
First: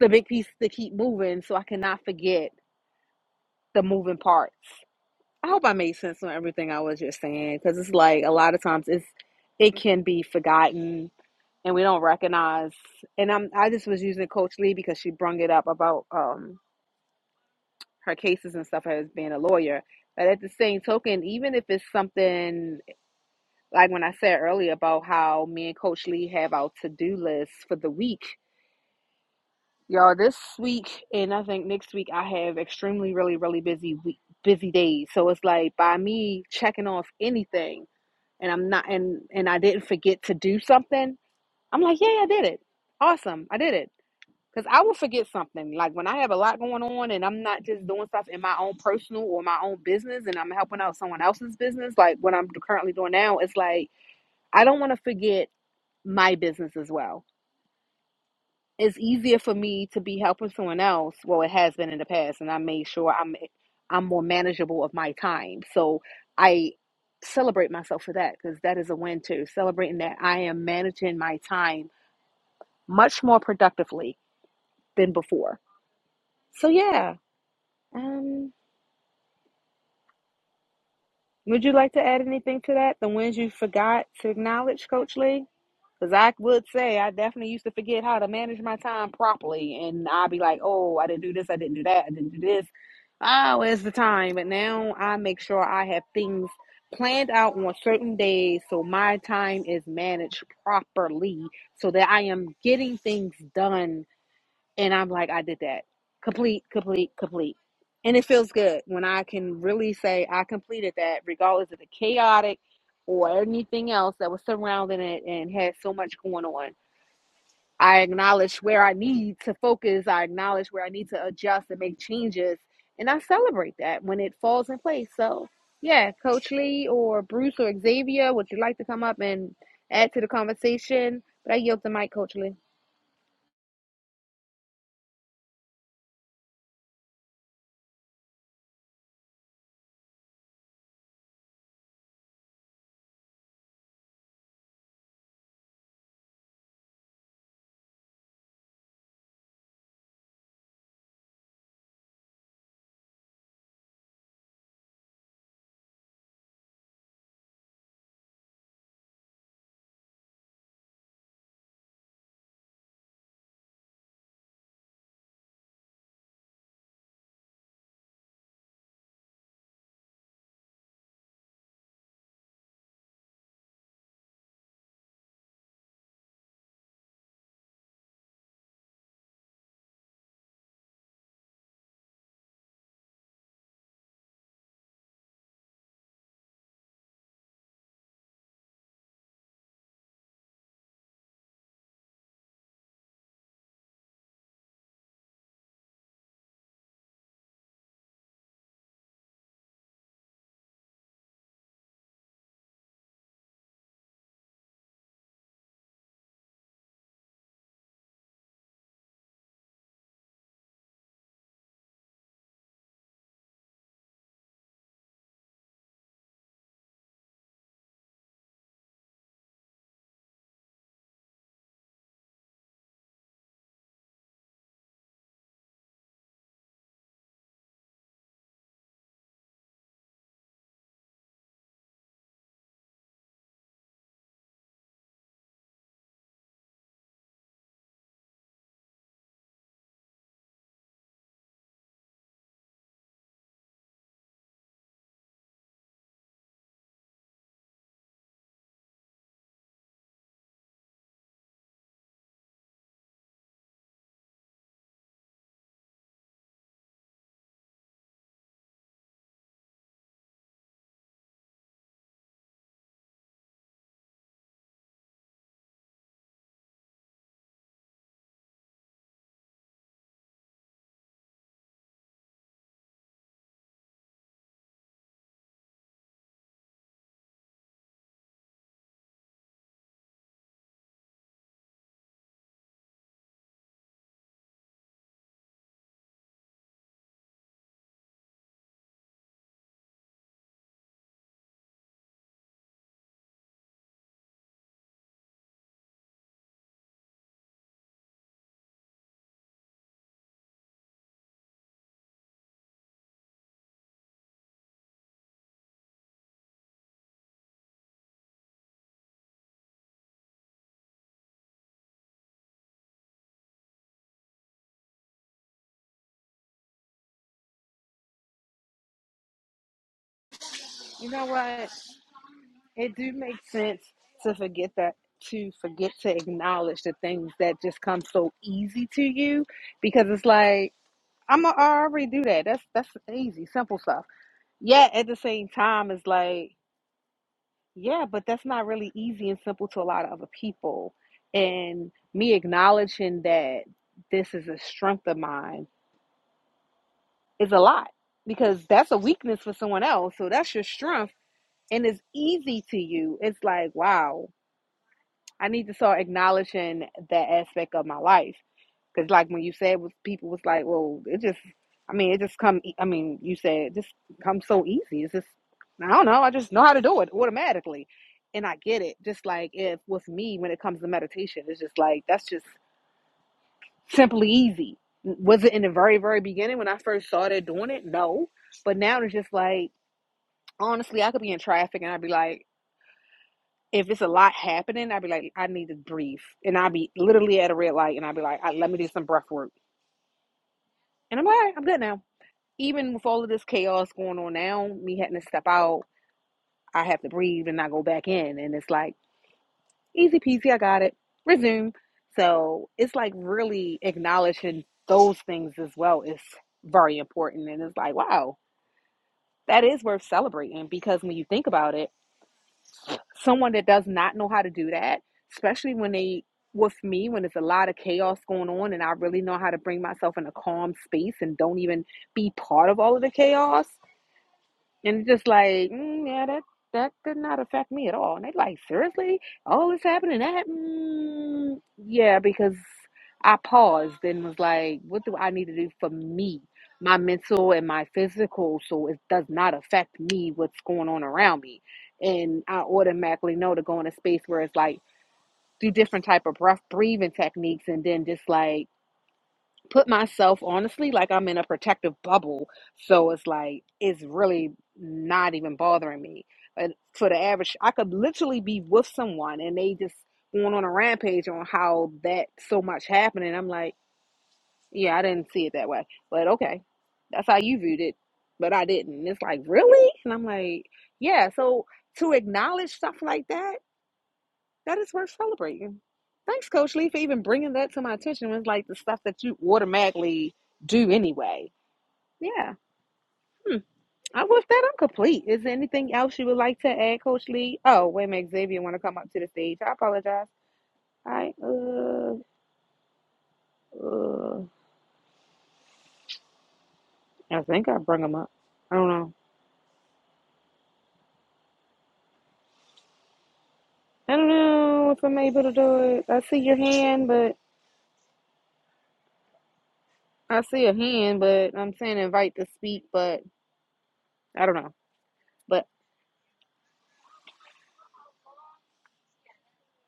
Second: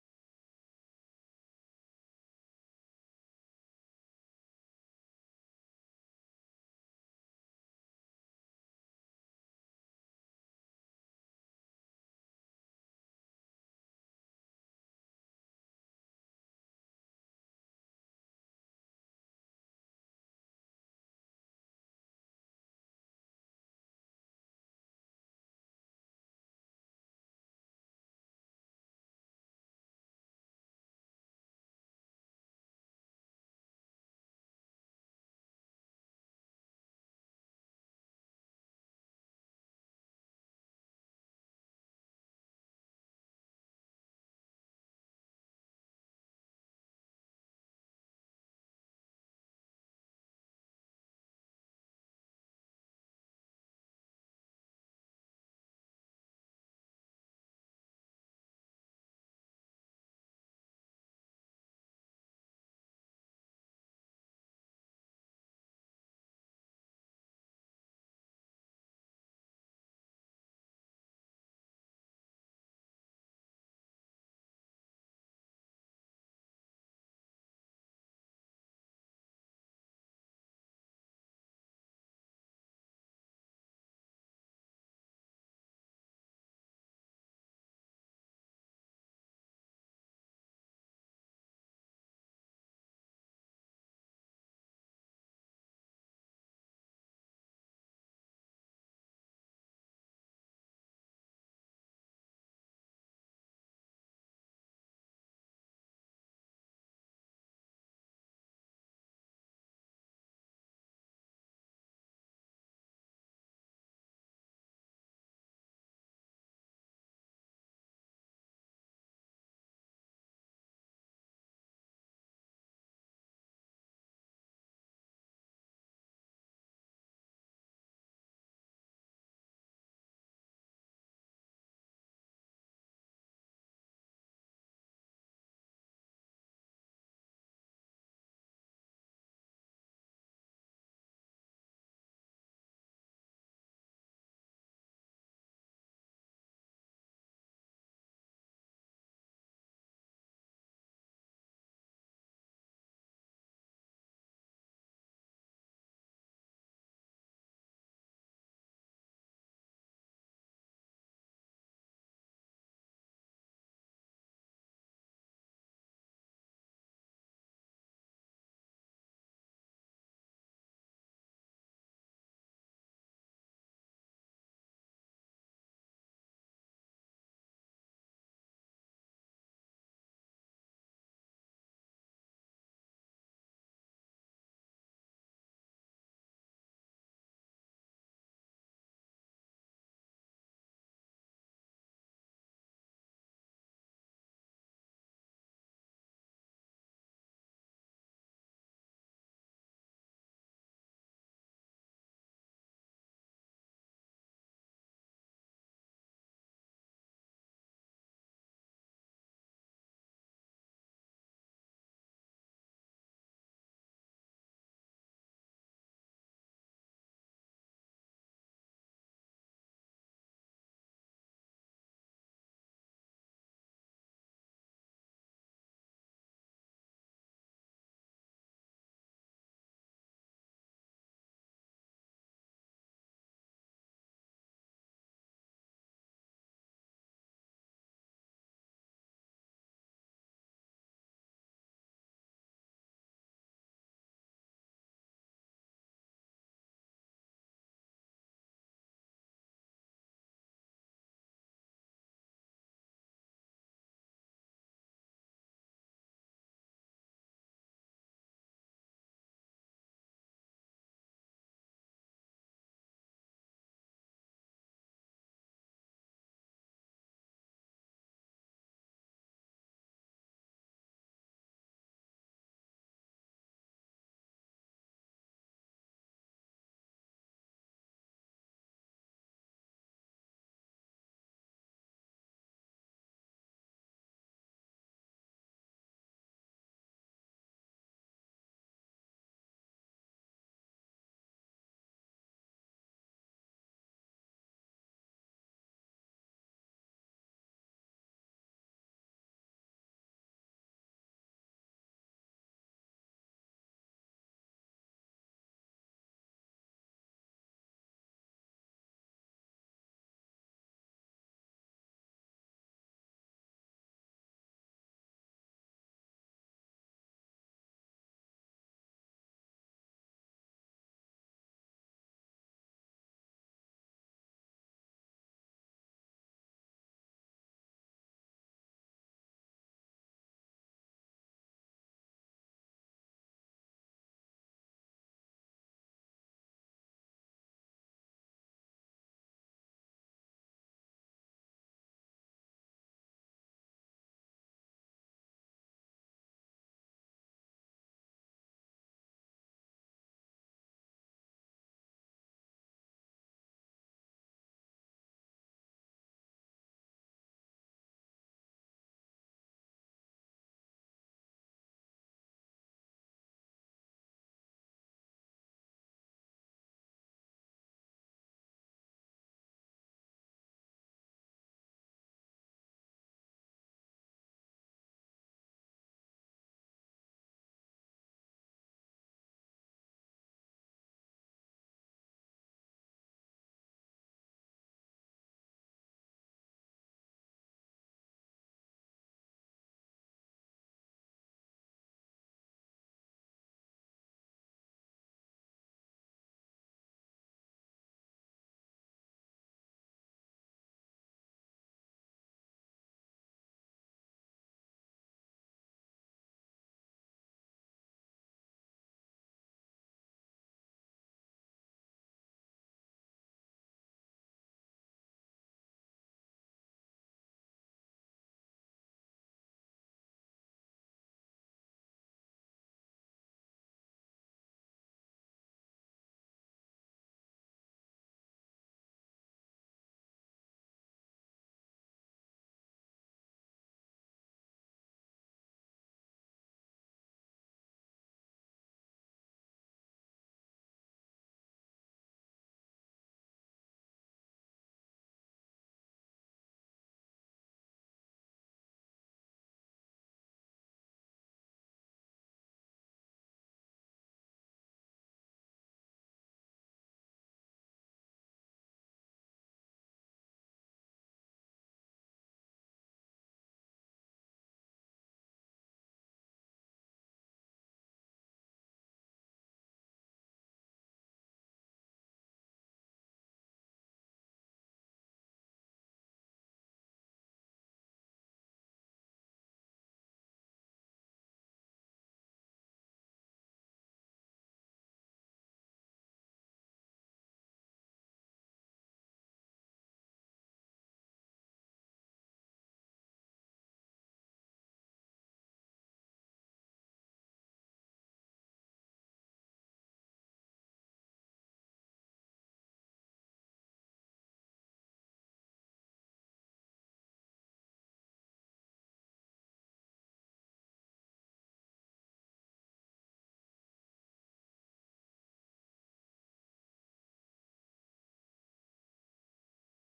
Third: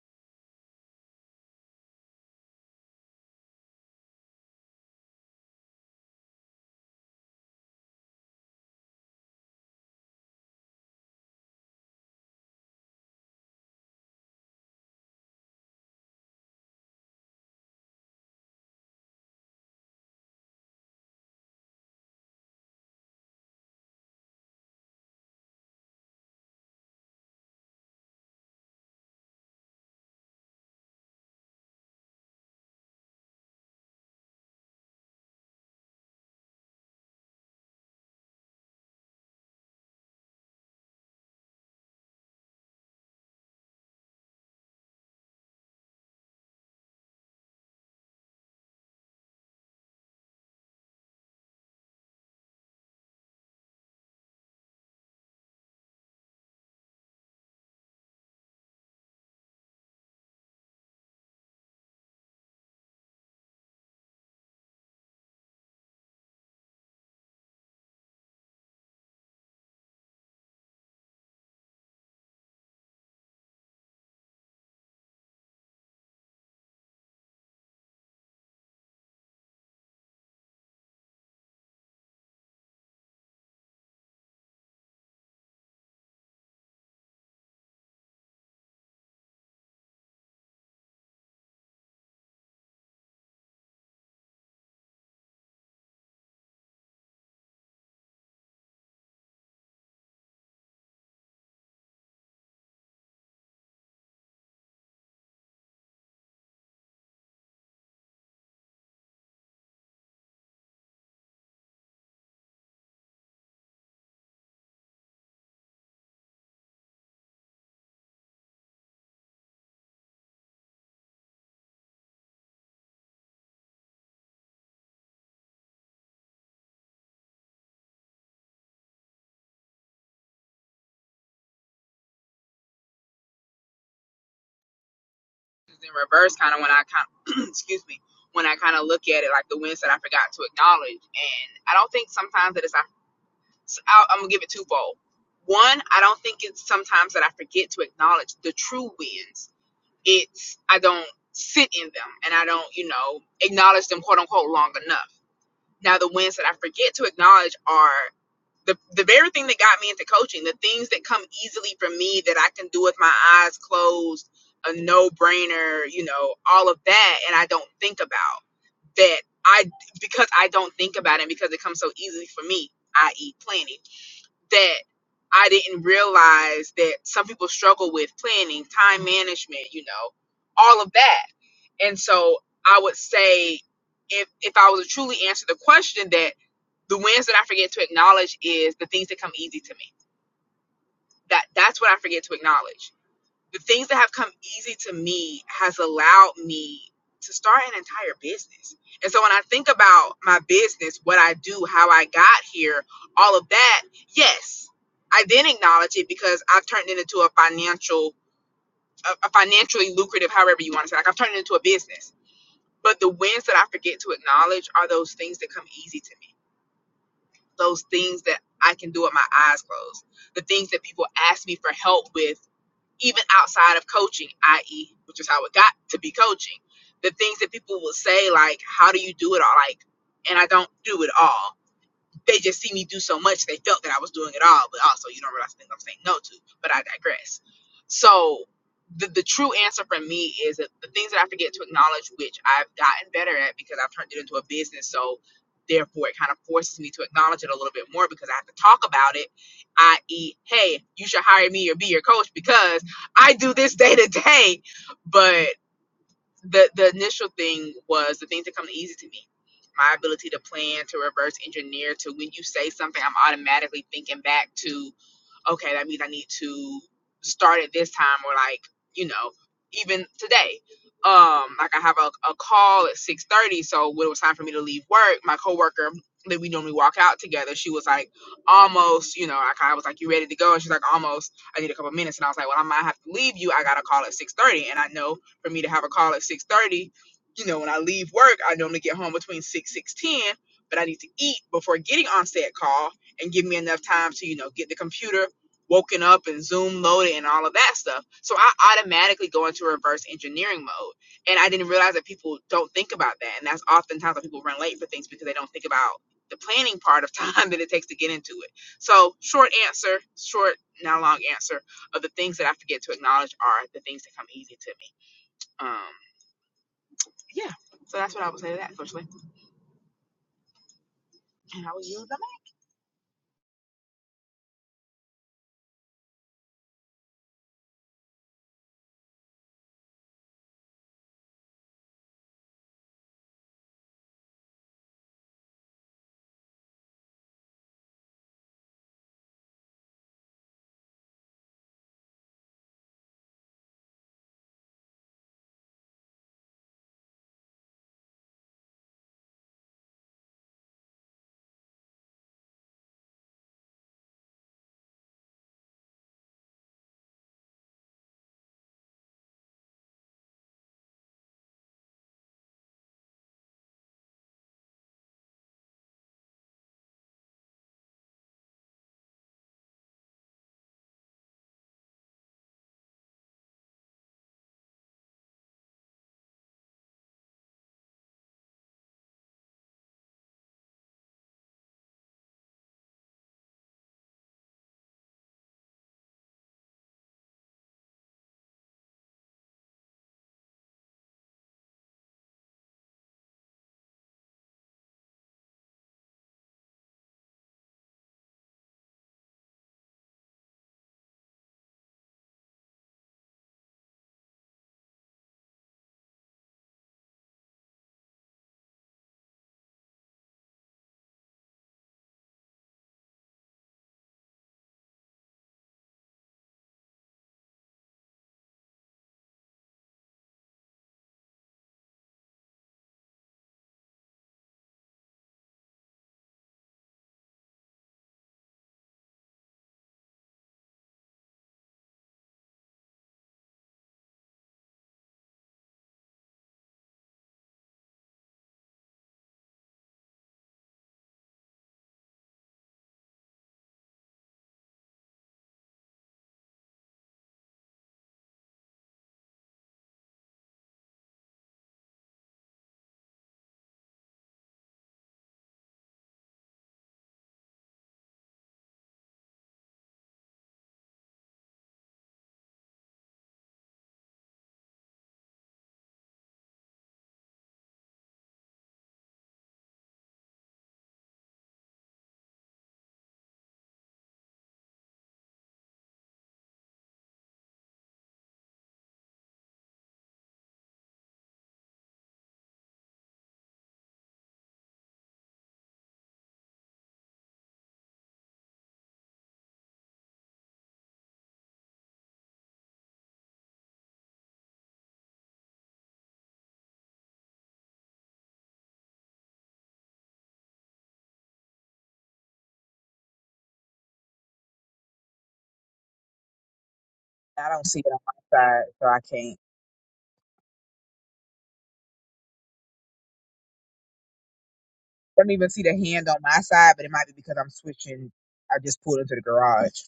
S2: the big piece to keep moving so i cannot forget the moving parts i hope i made sense on everything i was just saying because it's like a lot of times it's it can be forgotten and we don't recognize and i'm i just was using coach lee because she brung it up about um her cases and stuff as being a lawyer but at the same token even if it's something like when i said earlier about how me and coach lee have our to-do list for the week y'all this week and i think next week i have extremely really really busy week busy days so it's like by me checking off anything and i'm not and and i didn't forget to do something i'm like yeah i did it awesome i did it Because I will forget something. Like when I have a lot going on and I'm not just doing stuff in my own personal or my own business and I'm helping out someone else's business, like what I'm currently doing now, it's like I don't want to forget my business as well. It's easier for me to be helping someone else. Well, it has been in the past, and I made sure I'm I'm more manageable of my time. So I celebrate myself for that because that is a win too. Celebrating that I am managing my time much more productively than before. So yeah. Um Would you like to add anything to that? The ones you forgot to acknowledge, Coach Lee? Because I would say I definitely used to forget how to manage my time properly. And I'd be like, oh, I didn't do this, I didn't do that, I didn't do this. Oh, where's the time? But now I make sure I have things planned out on certain days so my time is managed properly so that I am getting things done and I'm like, I did that. Complete, complete, complete. And it feels good when I can really say I completed that, regardless of the chaotic or anything else that was surrounding it and had so much going on. I acknowledge where I need to focus, I acknowledge where I need to adjust and make changes. And I celebrate that when it falls in place. So, yeah, Coach Lee or Bruce or Xavier, would you like to come up and add to the conversation? But I yield the mic, Coach Lee.
S1: in reverse kind of when i kind of, excuse me when i kind of look at it like the wins that i forgot to acknowledge and i don't think sometimes that it's our So I'll, I'm gonna give it twofold. One, I don't think it's sometimes that I forget to acknowledge the true wins. It's I don't sit in them and I don't, you know, acknowledge them quote unquote long enough. Now the wins that I forget to acknowledge are the the very thing that got me into coaching, the things that come easily for me that I can do with my eyes closed, a no brainer, you know, all of that, and I don't think about that. I because I don't think about it because it comes so easily for me, i.e., planning that I didn't realize that some people struggle with planning, time management, you know, all of that. And so I would say if if I was to truly answer the question that the wins that I forget to acknowledge is the things that come easy to me. That that's what I forget to acknowledge the things that have come easy to me has allowed me to start an entire business. And so when I think about my business, what I do, how I got here, all of that, yes, I then acknowledge it because I've turned it into a financial, a, a financially lucrative, however you want to say. Like I've turned it into a business. But the wins that I forget to acknowledge are those things that come easy to me. Those things that I can do with my eyes closed. The things that people ask me for help with even outside of coaching, i.e., which is how it got to be coaching, the things that people will say, like, how do you do it all? Like, and I don't do it all they just see me do so much they felt that I was doing it all, but also you don't realize the things I'm saying no to. But I digress. So the, the true answer for me is that the things that I forget to acknowledge, which I've gotten better at because I've turned it into a business. So therefore it kind of forces me to acknowledge it a little bit more because I have to talk about it, i.e., hey, you should hire me or be your coach because I do this day to day. But the the initial thing was the things that come easy to me my ability to plan to reverse engineer to when you say something i'm automatically thinking back to okay, that means I need to start at this time or like, you know, even today. Um, like I have a, a call at six thirty, so when it was time for me to leave work, my coworker that we normally walk out together, she was like, almost, you know, I kind of was like, you ready to go? And she's like, almost. I need a couple minutes, and I was like, well, I might have to leave you. I got a call at six thirty, and I know for me to have a call at six thirty, you know, when I leave work, I normally get home between six six ten, but I need to eat before getting on said call and give me enough time to you know get the computer woken up and Zoom loaded and all of that stuff. So I automatically go into reverse engineering mode. And I didn't realize that people don't think about that. And that's oftentimes why people run late for things because they don't think about the planning part of time that it takes to get into it. So, short answer, short, not long answer of the things that I forget to acknowledge are the things that come easy to me. Um, yeah. So that's what I would say to that, Coach Lee.
S2: You know
S1: And
S2: what?
S1: I will yield the
S2: It do make sense to forget that to forget to acknowledge the things that just come so easy to you because it's like I'm a, I already do that. That's that's easy, simple stuff. Yeah, at the same time, it's like yeah, but that's not really easy and simple to a lot of other people. And me acknowledging that this is a strength of mine is a lot because that's a weakness for someone else. So that's your strength and it's easy to you. It's like wow, I need to start acknowledging that aspect of my life. Because, like, when you said, was people was like, well, it just, I mean, it just come, e- I mean, you said it just comes so easy. It's just, I don't know. I just know how to do it automatically. And I get it. Just like if with me, when it comes to meditation, it's just like, that's just simply easy. Was it in the very, very beginning when I first started doing it? No. But now it's just like, honestly, I could be in traffic and I'd be like, if it's a lot happening, I'd be like, I need to breathe. And I'd be literally at a red light and I'd be like, I, let me do some breath work. And I'm like, all right, I'm good now. Even with all of this chaos going on now, me having to step out, I have to breathe and I go back in. And it's like, easy peasy, I got it. Resume. So it's like really acknowledging those things as well is very important. And it's like, wow, that is worth celebrating because when you think about it, someone that does not know how to do that, especially when they with me when there's a lot of chaos going on and I really know how to bring myself in a calm space and don't even be part of all of the chaos, and just like, mm, yeah, that that did not affect me at all. And they like, seriously, all this happening that? Mm, yeah, because I paused and was like, what do I need to do for me, my mental and my physical, so it does not affect me what's going on around me. And I automatically know to go in a space where it's like do different type of breath breathing techniques, and then just like put myself honestly like I'm in a protective bubble. So it's like it's really not even bothering me. But for the average, I could literally be with someone and they just going on a rampage on how that so much happened, and I'm like, yeah, I didn't see it that way, but okay, that's how you viewed it, but I didn't. It's like really, and I'm like, yeah. So to acknowledge stuff like that that is worth celebrating. Thanks, Coach Lee, for even bringing that to my attention. It's like the stuff that you automatically do anyway. Yeah. Hmm. I with that I'm complete. Is there anything else you would like to add, Coach Lee? Oh, wait a minute, Xavier want to come up to the stage. I apologize. I uh, uh I think I bring him up. I don't know. I don't know if I'm able to do it. I see your hand, but
S1: I don't see it on my side, so I can't.
S2: I see a hand, but I'm saying invite to speak, but I don't know.
S1: don't even see
S2: But
S1: the hand on my side, but it might be because I'm switching. I just pulled into the garage,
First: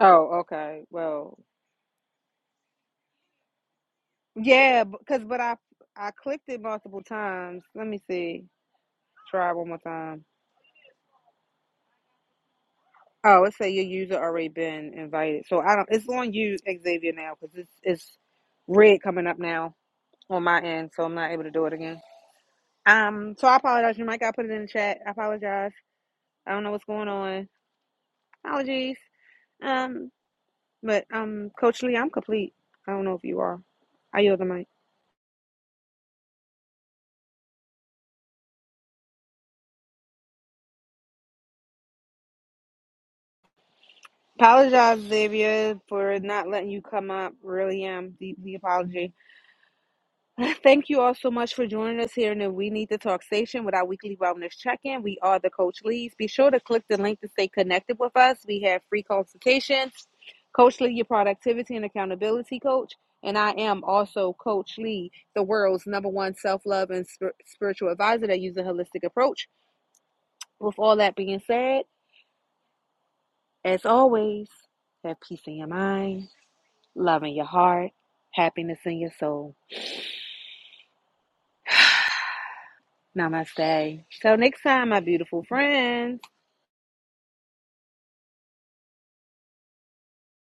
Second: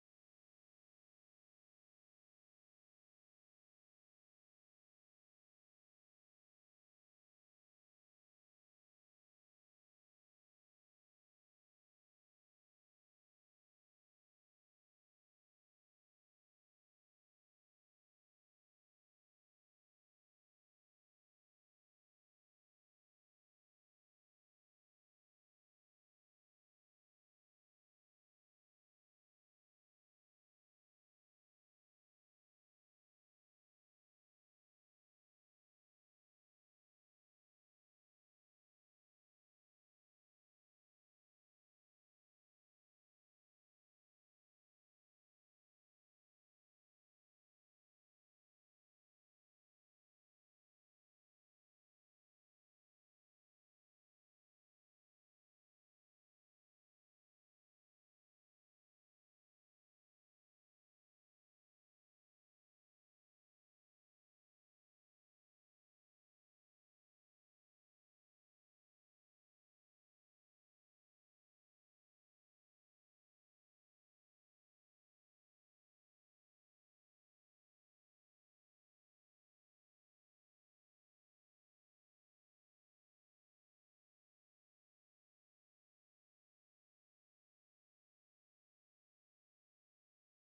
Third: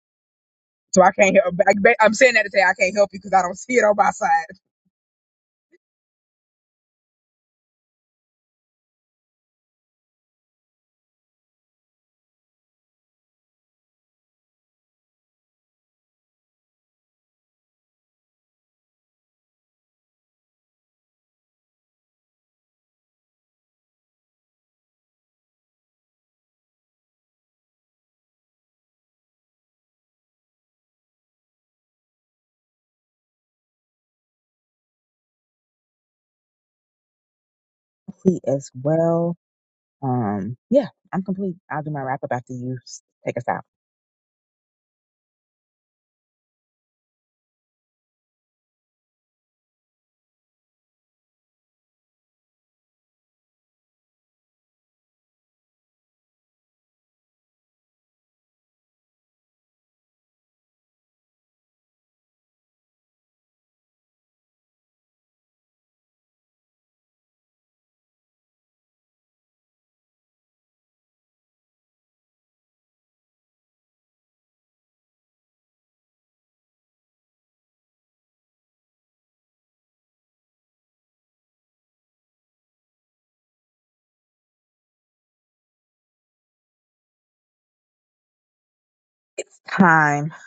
S2: oh, okay.
S1: so I can't
S2: Well,
S1: help. I, ba- I'm saying that to say I can't help you because I don't see it on my side.
S2: Yeah, because but I I clicked it multiple times. Let me see. Try one more time. Oh, it say your user already been invited. So I don't. It's on you, Xavier, now because it's it's red coming up now on my end, so I'm not able to do it again. Um, so I apologize. You might got put it in the chat. I apologize. I don't know what's going on. Apologies. Um, but um, Coach Lee, I'm complete. I don't know if you are. I yield the mic.
S1: Complete as well. Um, yeah, I'm complete. I'll do my wrap up after you s- take us out.
S2: Apologize, Xavier, for not letting you come up. Really am deeply apology. Thank you all so much for joining us here in the We Need to Talk station with our weekly wellness check-in. We are the Coach Lees. Be sure to click the link to stay connected with us. We have free consultations. Coach Lee, your productivity and accountability coach, and I am also Coach Lee, the world's number one self-love and spir- spiritual advisor that uses a holistic approach. With all that being said, as always, have peace in your mind, love in your heart, happiness in your soul. Namaste. Till next time, my beautiful friends.
S1: It's time.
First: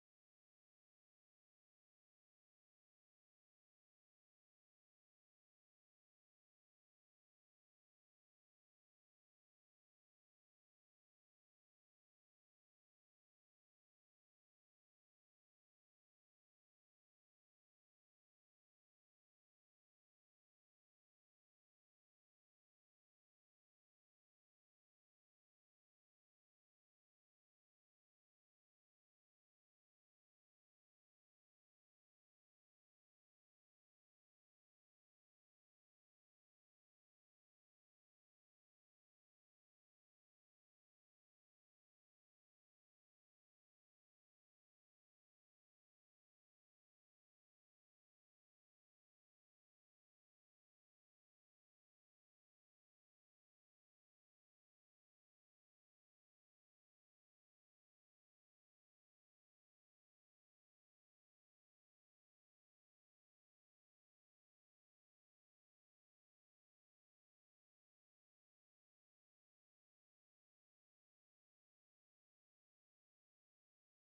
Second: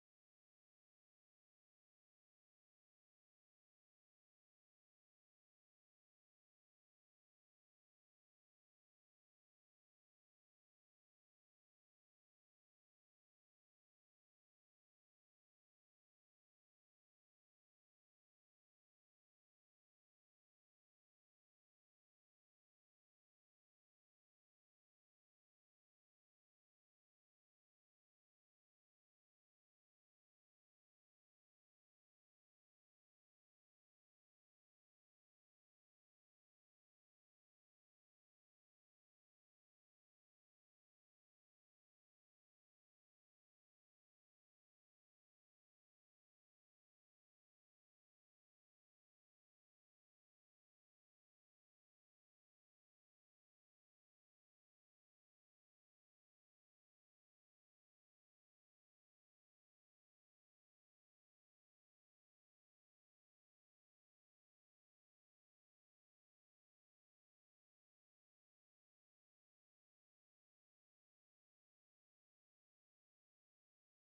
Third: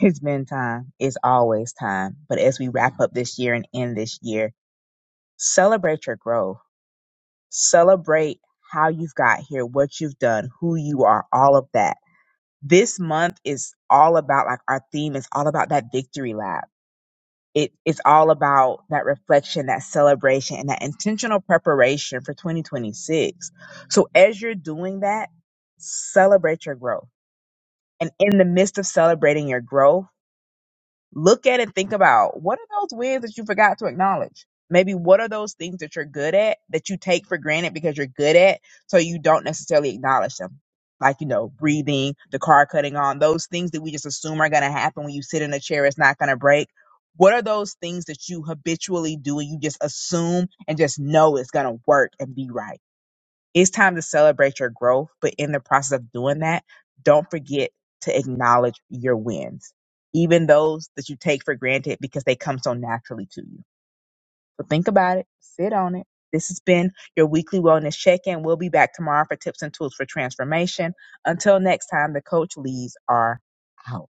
S1: It's been time. It's always time. But as we wrap up this year and end this year, celebrate your growth. Celebrate how you've got here, what you've done, who you are, all of that this month is all about like our theme is all about that victory lab. It, it's all about that reflection, that celebration, and that intentional preparation for 2026. So as you're doing that, celebrate your growth. And in the midst of celebrating your growth, Look at it, think about what are those wins that you forgot to acknowledge? Maybe what are those things that you're good at that you take for granted because you're good at, so you don't necessarily acknowledge them? Like, you know, breathing, the car cutting on, those things that we just assume are going to happen when you sit in a chair, it's not going to break. What are those things that you habitually do and you just assume and just know it's going to work and be right? It's time to celebrate your growth, but in the process of doing that, don't forget to acknowledge your wins, even those that you take for granted because they come so naturally to you. So think about it, sit on it. This has been your weekly wellness check in. We'll be back tomorrow for tips and tools for transformation. Until next time, the coach leads are out.